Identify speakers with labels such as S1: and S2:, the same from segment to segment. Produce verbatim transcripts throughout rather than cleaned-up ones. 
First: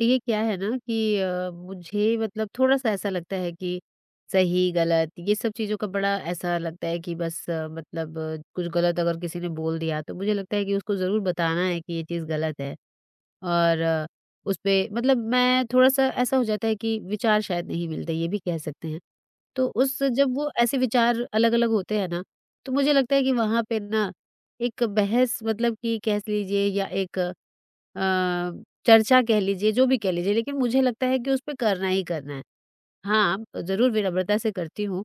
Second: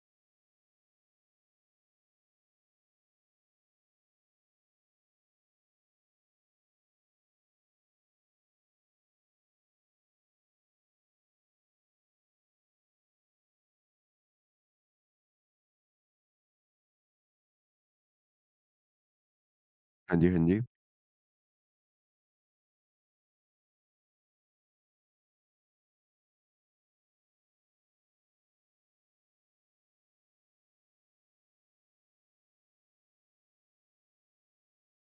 S1: ये क्या है ना कि अ, मुझे मतलब थोड़ा-सा ऐसा लगता है कि सही, गलत ये सब चीज़ों का बड़ा ऐसा लगता है कि बस अ, मतलब अ, कुछ गलत अगर किसी ने बोल दिया तो मुझे लगता है कि उसको ज़रूर बताना है कि ये चीज़ गलत है। और उसपे मतलब मैं थोड़ा-सा ऐसा हो जाता है कि विचार शायद नहीं मिलते, ये भी कह सकते हैं। तो उस
S2: हाँ जी,
S1: जब
S2: हाँ
S1: वो
S2: जी।
S1: ऐसे विचार अलग-अलग होते हैं ना, तो मुझे लगता है कि वहाँ पे ना एक बहस मतलब कि कह लीजिए या एक अ, चर्चा कह लीजिए, जो भी कह लीजिए, लेकिन मुझे लगता है कि उसपे करना ही करना है। हाँ, ज़रूर विनम्रता से करती हूँ,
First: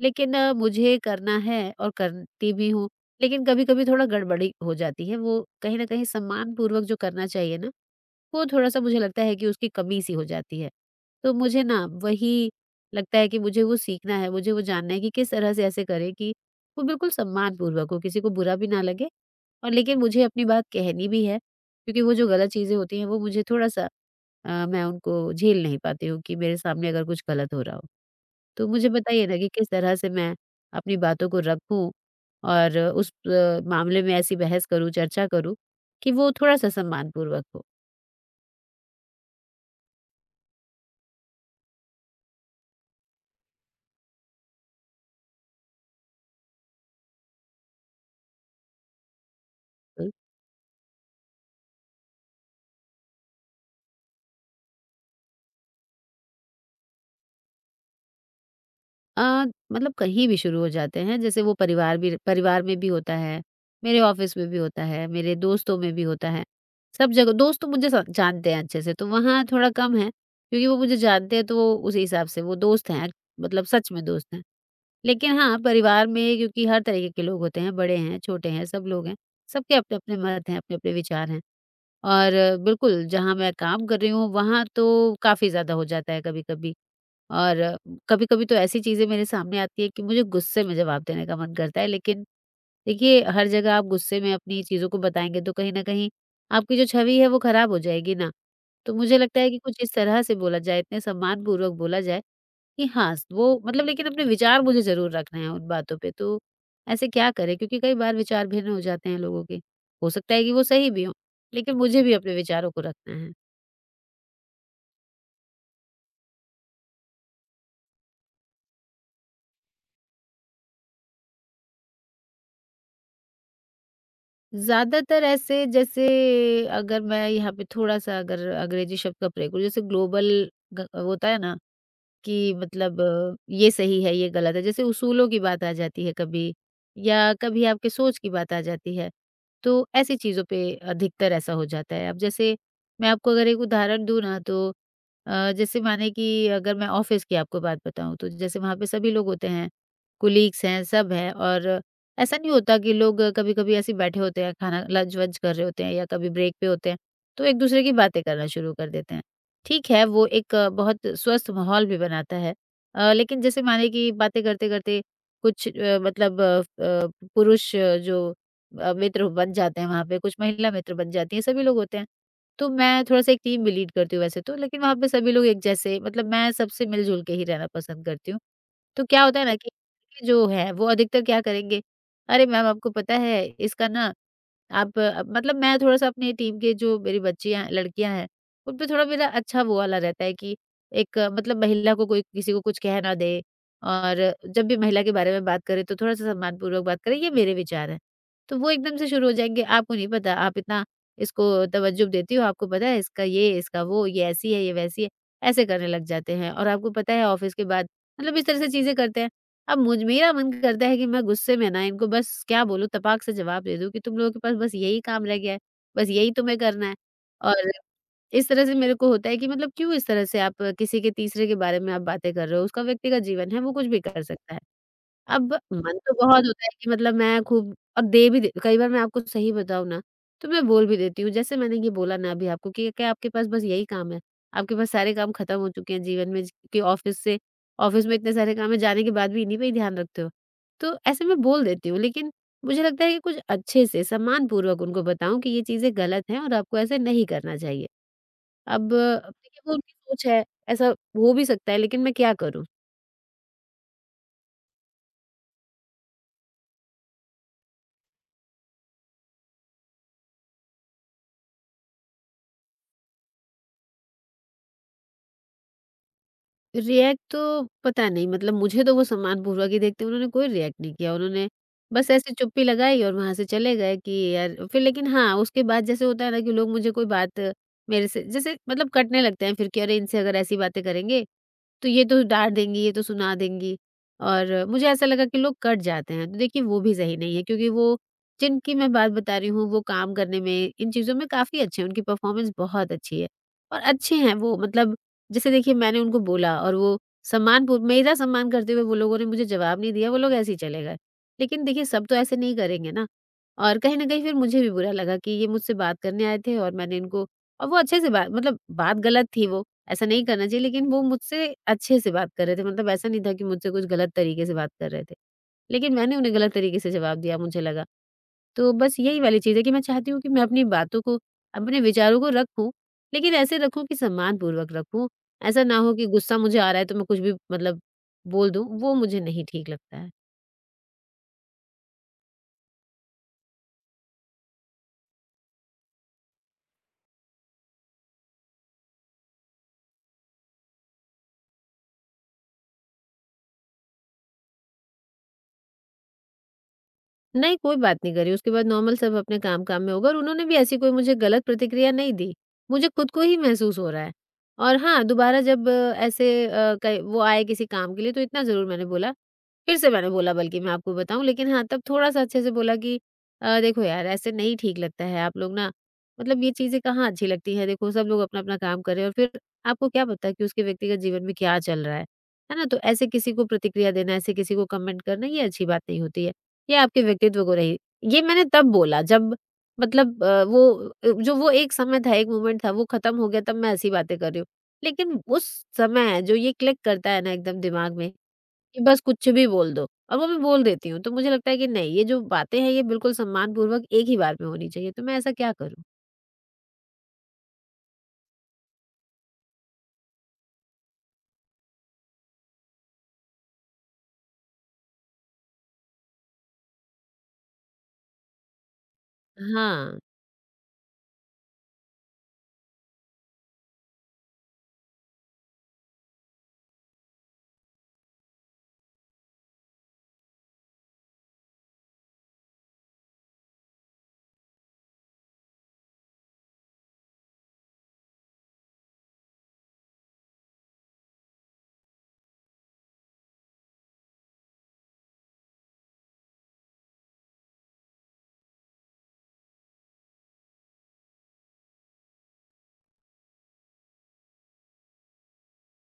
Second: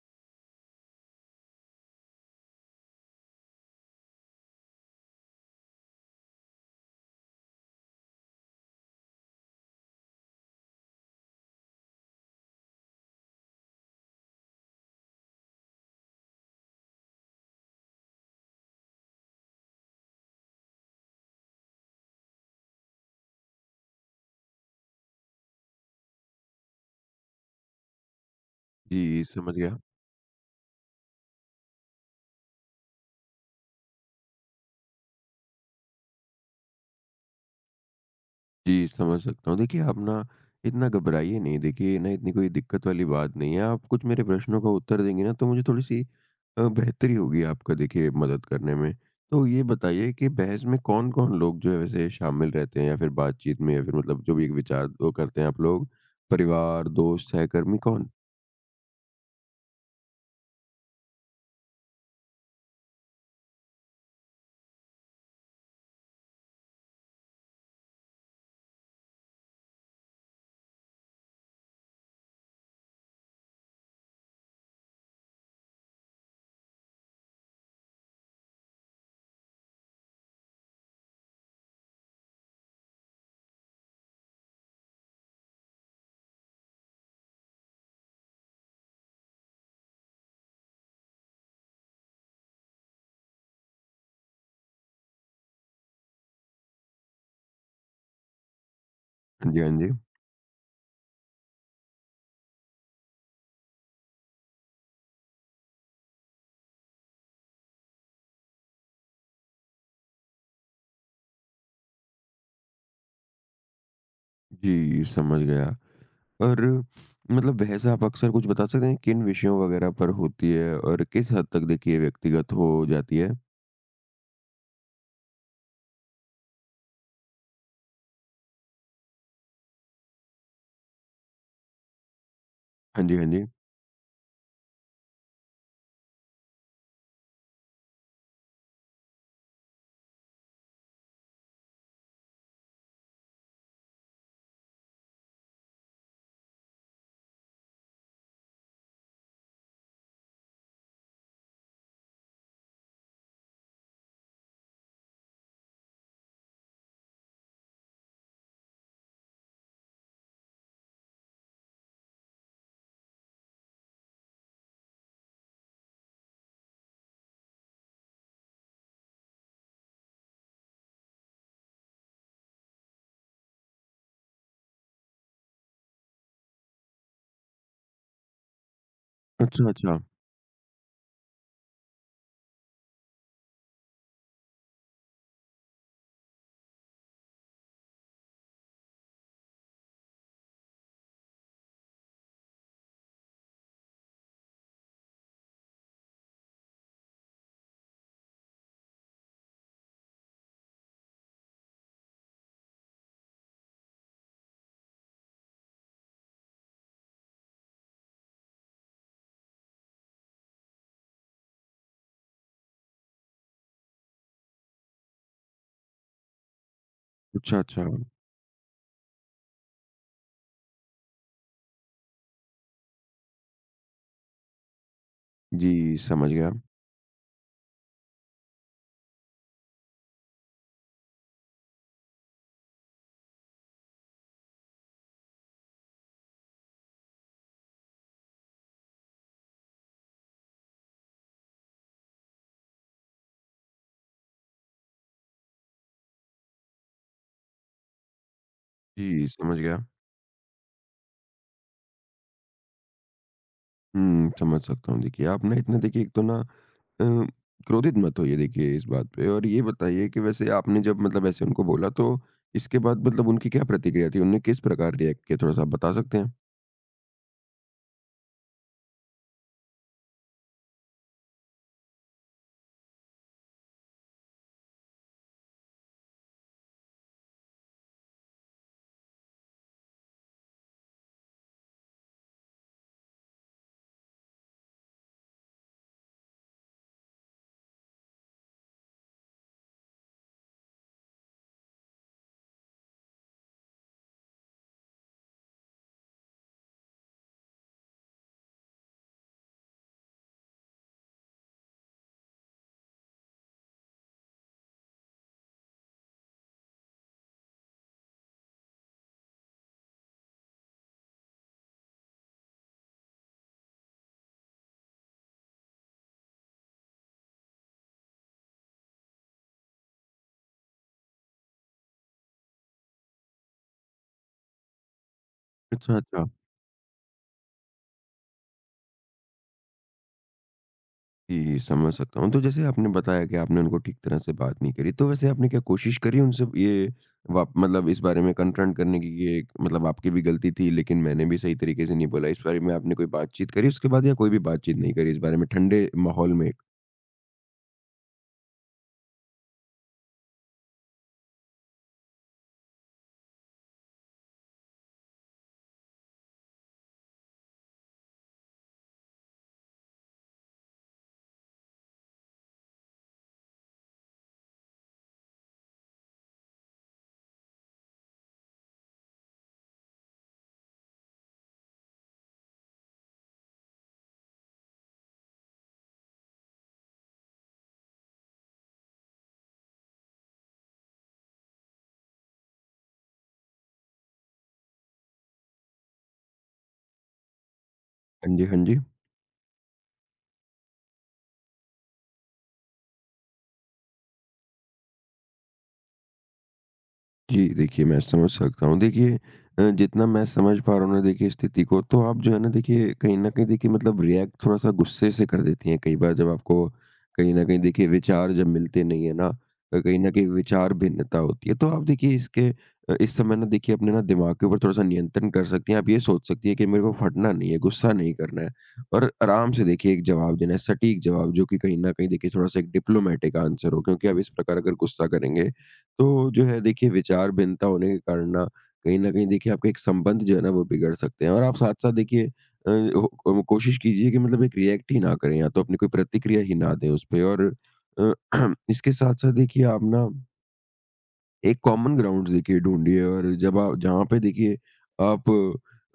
S1: लेकिन अ, मुझे करना है और करती भी हूँ, लेकिन कभी-कभी थोड़ा गड़बड़ी हो जाती है। वो कहीं न कहीं सम्मानपूर्वक जो करना चाहिए ना, वो थोड़ा-सा मुझे लगता है कि उसकी कमी-सी हो जाती है। तो मुझे ना वही लगता है कि मुझे वो सीखना है, मुझे वो जानना है कि किस तरह से ऐसे करें कि वो बिल्कुल सम्मानपूर्वक हो, किसी को बुरा भी ना लगे और लेकिन मुझे अपनी बात कहनी भी है, क्योंकि वो जो गलत चीज़ें होती हैं वो मुझे थोड़ा-सा अ, मैं उनको झेल नहीं पाती हूँ कि मेरे सामने अगर कुछ गलत हो रहा हो। तो मुझे
S2: जी,
S1: बताइए ना कि
S2: समझ
S1: किस
S2: गया।
S1: तरह से मैं अपनी बातों को रखूँ और उस अ, मामले में ऐसी बहस करूँ, चर्चा करूँ कि वो थोड़ा-सा सम्मानपूर्वक हो?
S2: जी, समझ सकता हूँ। देखिए, आप ना इतना घबराइए नहीं। देखिए, ये ना इतनी कोई दिक्कत वाली बात नहीं है। आप कुछ मेरे प्रश्नों का उत्तर देंगे ना, तो मुझे थोड़ी-सी अ, बेहतरी होगी आपका देखिए मदद करने में। तो ये बताइए कि बहस में कौन-कौन लोग जो है वैसे शामिल रहते हैं या फिर बातचीत में या फिर मतलब जो भी एक विचार वो करते हैं आप लोग? परिवार, दोस्त, सहकर्मी कौन?
S1: अ, मतलब कहीं भी शुरू हो जाते हैं जैसे वो परिवार भी परिवार में भी होता है, मेरे ऑफिस में भी होता है, मेरे दोस्तों में भी होता है, सब जगह दोस्त तो मुझे स जानते हैं अच्छे से तो वहाँ थोड़ा कम है, क्योंकि वो मुझे जानते हैं तो वो उसी हिसाब से वो दोस्त हैं, मतलब सच में दोस्त हैं। लेकिन हाँ, परिवार में क्योंकि हर तरीके के लोग होते हैं, बड़े हैं, छोटे हैं, सब लोग हैं, सबके अपने-अपने मत हैं, अपने-अपने विचार हैं और बिल्कुल जहाँ मैं काम कर रही हूँ, वहाँ तो काफ़ी ज़्यादा हो जाता है कभी-कभी। और कभी-कभी तो ऐसी चीज़ें मेरे सामने आती है कि मुझे गुस्से में जवाब देने का मन करता है। लेकिन देखिए, हर जगह आप गुस्से में अपनी चीज़ों को बताएँगे तो कहीं न कहीं आपकी जो छवि है वो खराब हो जाएगी ना। तो मुझे लगता है
S2: हाँ
S1: कि
S2: जी, हाँ
S1: कुछ
S2: जी।
S1: इस तरह से बोला जाए, इतने सम्मानपूर्वक बोला जाए कि हाँ, वो मतलब लेकिन अपने विचार मुझे ज़रूर रखने हैं उन बातों पे। तो ऐसे क्या करें? क्योंकि कई बार विचार भिन्न हो जाते हैं लोगों के। हो सकता है कि वो सही भी हों, लेकिन मुझे भी अपने विचारों को रखना है।
S2: जी, समझ गया। और मतलब बहस आप अक्सर कुछ बता सकते हैं किन विषयों वगैरह पर होती है और किस हद तक देखिए व्यक्तिगत हो जाती है?
S1: ज़्यादातर ऐसे जैसे अगर मैं यहाँ पे थोड़ा-सा अगर अंग्रेजी शब्द का प्रयोग करूँ, जैसे ग्लोबल ग होता है ना कि मतलब
S2: हाँ जी, हाँ
S1: अ,
S2: जी।
S1: ये सही है, ये गलत है। जैसे उसूलों की बात आ जाती है कभी या कभी आपके सोच की बात आ जाती है, तो ऐसी चीज़ों पे अधिकतर ऐसा हो जाता है। अब जैसे मैं आपको अगर एक उदाहरण दूँ ना तो अ, जैसे माने कि अगर मैं ऑफ़िस की आपको बात बताऊँ तो जैसे वहाँ पे सभी लोग होते हैं, कोलीग्स हैं, सब हैं और ऐसा नहीं होता कि लोग कभी-कभी ऐसे ही बैठे होते हैं, खाना लंच-वंच कर रहे होते हैं या कभी ब्रेक पे होते हैं, तो एक-दूसरे की बातें करना शुरू कर देते हैं। ठीक है, वो एक अ, बहुत स्वस्थ माहौल भी बनाता है। अ, लेकिन जैसे माने कि बातें करते-करते कुछ अ, मतलब अ, अ, पुरुष अ, जो अ, मित्र बन जाते हैं वहाँ पे, कुछ महिला मित्र बन जाती हैं, सभी लोग होते हैं। तो मैं थोड़ा-सा एक टीम भी लीड करती हूँ वैसे तो, लेकिन वहाँ पे सभी लोग एक जैसे मतलब मैं सबसे मिल-जुल के ही रहना पसंद करती हूँ। तो क्या होता है ना
S2: अच्छा,
S1: कि
S2: अच्छा।
S1: जो है वो अधिकतर क्या करेंगे, "अरे मैम आपको पता है इसका ना आप" अ, मतलब मैं थोड़ा-सा अपनी टीम के जो मेरी बच्चियाँ लड़कियाँ हैं उन पे थोड़ा मेरा अच्छा वो वाला रहता है कि एक अ, मतलब महिला को कोई किसी को कुछ कह ना दे और जब भी महिला के बारे में बात करे तो थोड़ा-सा सम्मानपूर्वक बात करें, ये मेरे विचार हैं। तो वो एकदम से शुरू हो जाएँगे, आपको नहीं पता, आप इतना इसको तवज्जुह देती हो, आपको पता है इसका ये, इसका वो, ये ऐसी है, ये वैसी है, ऐसे करने लग जाते हैं और आपको पता है ऑफ़िस के बाद मतलब इस तरह से चीज़ें करते हैं। अब मुझ मेरा मन करता है कि मैं गुस्से में ना इनको बस क्या बोलूँ, तपाक से जवाब दे दूँ कि तुम लोगों के पास बस यही काम रह गया है, बस यही तुम्हें करना है
S2: अच्छा,
S1: और
S2: अच्छा।
S1: इस तरह से मेरे को होता है कि मतलब क्यों इस तरह से आप किसी के तीसरे के बारे में आप बातें कर रहे हो, उसका व्यक्तिगत जीवन है, वो कुछ भी कर सकता है। अब
S2: जी,
S1: मन तो
S2: समझ
S1: बहुत
S2: गया।
S1: होता है कि मतलब मैं खूब अब दे भी दे कई बार मैं आपको सही बताऊँ ना, तो मैं बोल भी देती हूँ। जैसे मैंने ये बोला ना अभी आपको कि क्या आपके पास बस यही काम है? आपके पास सारे काम खत्म हो चुके हैं जीवन में ज कि ऑफ़िस से ऑफ़िस में इतने सारे काम हैं, जाने के बाद भी इन्हीं पे ही ध्यान रखते हो। तो ऐसे मैं बोल देती हूँ, लेकिन मुझे लगता है कि कुछ अच्छे से सम्मानपूर्वक उनको बताऊँ कि ये चीज़ें गलत हैं और आपको ऐसे नहीं करना चाहिए। अब
S2: जी, समझ
S1: देखिए वो
S2: गया।
S1: उनकी सोच है, ऐसा हो भी सकता है लेकिन मैं क्या करूँ?
S2: हुँ, समझ सकता हूँ। देखिए, आप ना इतना देखिए एक तो ना अ, क्रोधित मत होइए देखिए इस बात पे, और ये बताइए कि वैसे आपने जब मतलब ऐसे उनको बोला तो इसके बाद मतलब उनकी क्या प्रतिक्रिया थी? उन्होंने किस प्रकार रिएक्ट किया? थोड़ा-सा आप बता सकते हैं?
S1: रिएक्ट तो पता नहीं मतलब मुझे तो वो सम्मानपूर्वक ही देखते उन्होंने कोई रिएक्ट नहीं किया। उन्होंने बस ऐसे चुप्पी लगाई और वहाँ से चले गए कि यार फिर लेकिन हाँ, उसके बाद जैसे होता है ना कि लोग मुझे कोई बात मेरे से जैसे मतलब कटने लगते हैं फिर कि अरे इनसे अगर ऐसी बातें करेंगे, तो ये तो डाँट देंगी, ये तो सुना देंगी और मुझे ऐसा लगा कि लोग कट जाते हैं। तो देखिए वो भी सही नहीं है क्योंकि वो जिनकी मैं बात बता रही हूँ, वो काम करने में, इन चीज़ों में काफ़ी अच्छे हैं, उनकी परफ़ॉर्मेंस बहुत अच्छी है और अच्छे हैं वो मतलब जैसे देखिए मैंने उनको बोला और वो सम्मान पूर्व मेरा सम्मान करते हुए वो लोगों ने मुझे जवाब नहीं दिया, वो लोग ऐसे ही चले गए। लेकिन देखिए सब तो ऐसे नहीं करेंगे ना और कहीं न कहीं फिर मुझे भी बुरा लगा कि ये मुझसे बात करने आए थे और मैंने इनको और वो अच्छे से बात मतलब बात गलत थी वो, ऐसा नहीं करना चाहिए लेकिन वो मुझसे अच्छे से बात कर रहे थे मतलब ऐसा नहीं था कि मुझसे कुछ गलत तरीके से बात कर रहे थे। लेकिन मैंने उन्हें गलत तरीके से जवाब दिया मुझे लगा। तो बस यही वाली चीज़ है कि मैं चाहती हूँ कि मैं अपनी बातों को, अपने विचारों को रखूँ, लेकिन ऐसे रखूँ कि सम्मानपूर्वक रखूँ। ऐसा ना हो
S2: अच्छा,
S1: कि
S2: अच्छा।
S1: गुस्सा मुझे आ रहा है तो मैं कुछ भी मतलब बोल दूँ, वो मुझे नहीं ठीक लगता है।
S2: जी, समझ सकता हूँ। तो जैसे आपने बताया कि आपने उनको ठीक तरह से बात नहीं करी, तो वैसे आपने क्या कोशिश करी उनसे, ये वाप मतलब इस बारे में कन्फ्रंट करने की, ये एक- मतलब आपकी भी गलती थी, लेकिन मैंने भी सही तरीके से नहीं बोला, इस बारे में आपने कोई बातचीत करी उसके बाद, या कोई भी बातचीत नहीं करी इस बारे में ठंडे माहौल में?
S1: नहीं, कोई बात नहीं करी, उसके बाद नॉर्मल सब अपने काम-काम में होगा और उन्होंने भी ऐसी कोई मुझे गलत प्रतिक्रिया नहीं दी। मुझे खुद को ही महसूस हो रहा है और हाँ, दोबारा जब अ, ऐसे अ, कई वो आए किसी काम के लिए तो इतना ज़रूर मैंने बोला फिर से मैंने बोला बल्कि मैं आपको बताऊँ लेकिन हाँ, तब थोड़ा-सा अच्छे से बोला कि अ, देखो यार ऐसे नहीं ठीक लगता है, आप लोग ना मतलब ये चीज़ें कहाँ अच्छी लगती हैं, देखो सब लोग अपना-अपना काम कर रहे हैं और फिर आपको क्या पता है कि उसके व्यक्तिगत जीवन में क्या चल रहा है, है ना? तो ऐसे किसी को प्रतिक्रिया देना, ऐसे किसी को कमेंट करना ये अच्छी बात नहीं होती है, ये आपके व्यक्तित्व को नहीं ये मैंने तब बोला जब मतलब अ, वो अ, जो वो एक समय था, एक मोमेंट था, वो खत्म हो गया तब मैं ऐसी बातें कर रही हूँ। लेकिन उस समय जो ये क्लिक करता है ना एकदम दिमाग में
S2: हाँ जी, हाँ जी।
S1: कि बस कुछ भी बोल दो और वो मैं बोल देती हूँ। तो मुझे लगता है कि नहीं ये जो बातें हैं ये बिल्कुल सम्मानपूर्वक एक ही बार में होनी चाहिए, तो मैं ऐसा क्या करूँ?
S2: जी, देखिए मैं समझ सकता हूँ। देखिए, अ, जितना मैं समझ पा रहा हूँ ना देखिए स्थिति को, तो आप जो है ना देखिए कहीं न कहीं देखिए मतलब रिएक्ट थोड़ा-सा गुस्से से कर देती हैं कई बार, जब आपको कहीं न कहीं देखिए विचार जब मिलते नहीं है ना, अ,
S1: हाँ,
S2: कहीं न कहीं विचार भिन्नता होती है। तो आप देखिए इसके, अ, इस समय ना देखिए अपने ना दिमाग के ऊपर थोड़ा-सा नियंत्रण कर सकती हैं। आप ये सोच सकती हैं कि मेरे को फटना नहीं है, गुस्सा नहीं करना है, और आराम से देखिए एक जवाब देना है, सटीक जवाब, जो कि कहीं न कहीं देखिए थोड़ा-सा एक डिप्लोमैटिक आंसर हो, क्योंकि आप इस प्रकार अगर गुस्सा करेंगे, तो जो है देखिए विचार भिन्नता होने के कारण ना कहीं न कहीं देखिए आपके एक संबंध जो है ना वो बिगड़ सकते हैं। और आप साथ-साथ देखिए अ, हो को कोशिश कीजिए कि मतलब एक रिएक्ट ही ना करें, या तो अपनी कोई प्रतिक्रिया ही ना दें उसपे। और अ, इसके साथ-साथ देखिए आप ना एक कॉमन ग्राउंड्स देखिए ढूँढिए, और जब आप जहाँ पे देखिए आप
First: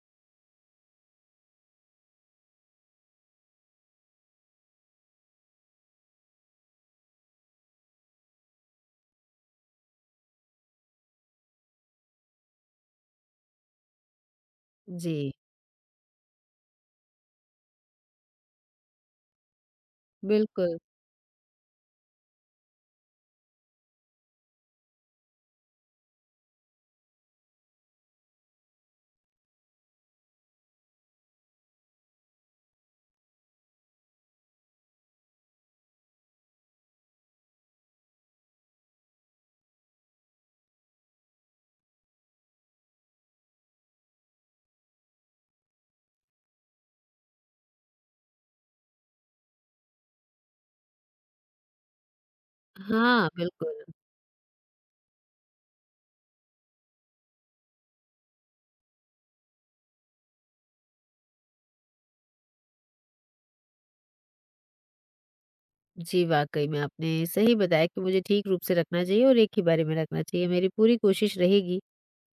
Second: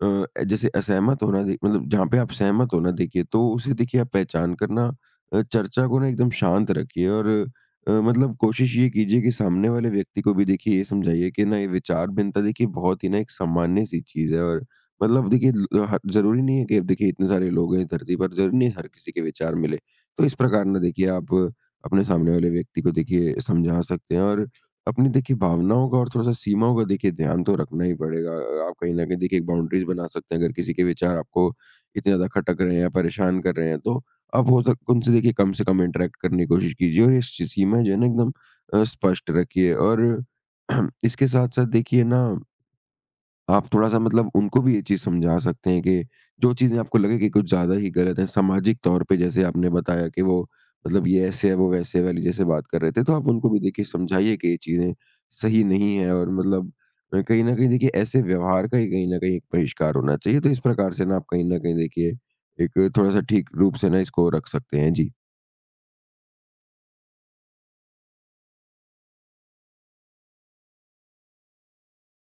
S2: अ, जैसे असहमत होना, दे मतलब जहाँ पे आप सहमत होना देखिए, तो उसे देखिए आप पहचान करना अ, चर्चा को ना एकदम शांत रखिए। और अ, मतलब कोशिश ये कीजिए कि सामने वाले व्यक्ति को भी देखिए ये समझाइए कि ना, ये विचार भिन्नता देखिए बहुत ही ना एक सामान्य सी चीज़ है, और मतलब
S1: जी,
S2: देखिए ल- हर- जरूरी नहीं है कि अब देखिए इतने सारे लोग हैं इस धरती पर, जरूरी नहीं है हर किसी के विचार मिले। तो इस प्रकार
S1: बिल्कुल।
S2: ना देखिए आप अपने सामने वाले व्यक्ति को देखिए समझा सकते हैं, और अपनी देखिए भावनाओं का और थोड़ा-सा सीमाओं का देखिए ध्यान तो रखना ही पड़ेगा। आप कहीं न कहीं देखिए एक बाउंड्रीज़ बना सकते हैं, अगर किसी के विचार आपको इतने ज़्यादा खटक रहे हैं या परेशान कर रहे हैं, तो आप हो सक उनसे देखिए कम से कम इंटरैक्ट करने की कोशिश कीजिए, और ये सी सीमाएँ जो है ना एकदम अ, स्पष्ट रखिए। और इसके साथ-साथ देखिए ना, आप थोड़ा-सा मतलब उनको भी ये चीज़ समझा सकते हैं कि जो चीज़ें आपको लगे कि कुछ ज़्यादा ही गलत हैं, सामाजिक तौर पे, जैसे आपने बताया कि वो मतलब ये ऐसे है, वो वैसे है वाली जैसे बात कर रहे थे, तो
S1: हाँ,
S2: आप उनको भी
S1: बिल्कुल।
S2: देखिए समझाइए कि ये चीज़ें सही नहीं है, और मतलब अ, कहीं न कहीं देखिए ऐसे व्यवहार का ही कहीं न कहीं एक बहिष्कार होना चाहिए। तो इस प्रकार से ना आप कहीं न कहीं देखिए एक थोड़ा-सा ठीक रूप से ना इसको रख सकते हैं। जी।
S1: जी, वाक़ई में आपने सही बताया कि मुझे ठीक रूप से रखना चाहिए और एक ही बारे में रखना चाहिए। मेरी पूरी कोशिश रहेगी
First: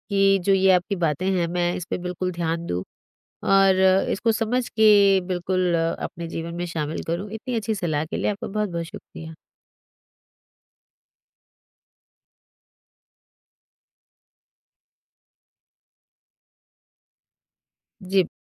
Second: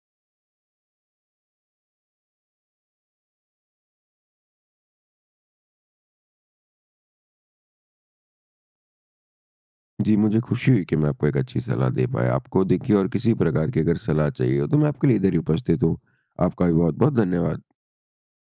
S1: कि जो ये आपकी बातें हैं मैं इस पे बिल्कुल ध्यान दूँ और इसको समझ के बिल्कुल अपने जीवन में शामिल करूँ। इतनी अच्छी सलाह के लिए आपका बहुत-बहुत शुक्रिया।
S2: जी, मुझे खुशी हुई कि मैं आपको एक अच्छी सलाह दे पाया। आपको देखिए और किसी प्रकार की अगर सलाह चाहिए हो, तो मैं आपके लिए इधर ही उपस्थित हूँ। आपका भी बहुत-बहुत धन्यवाद।
S1: जी।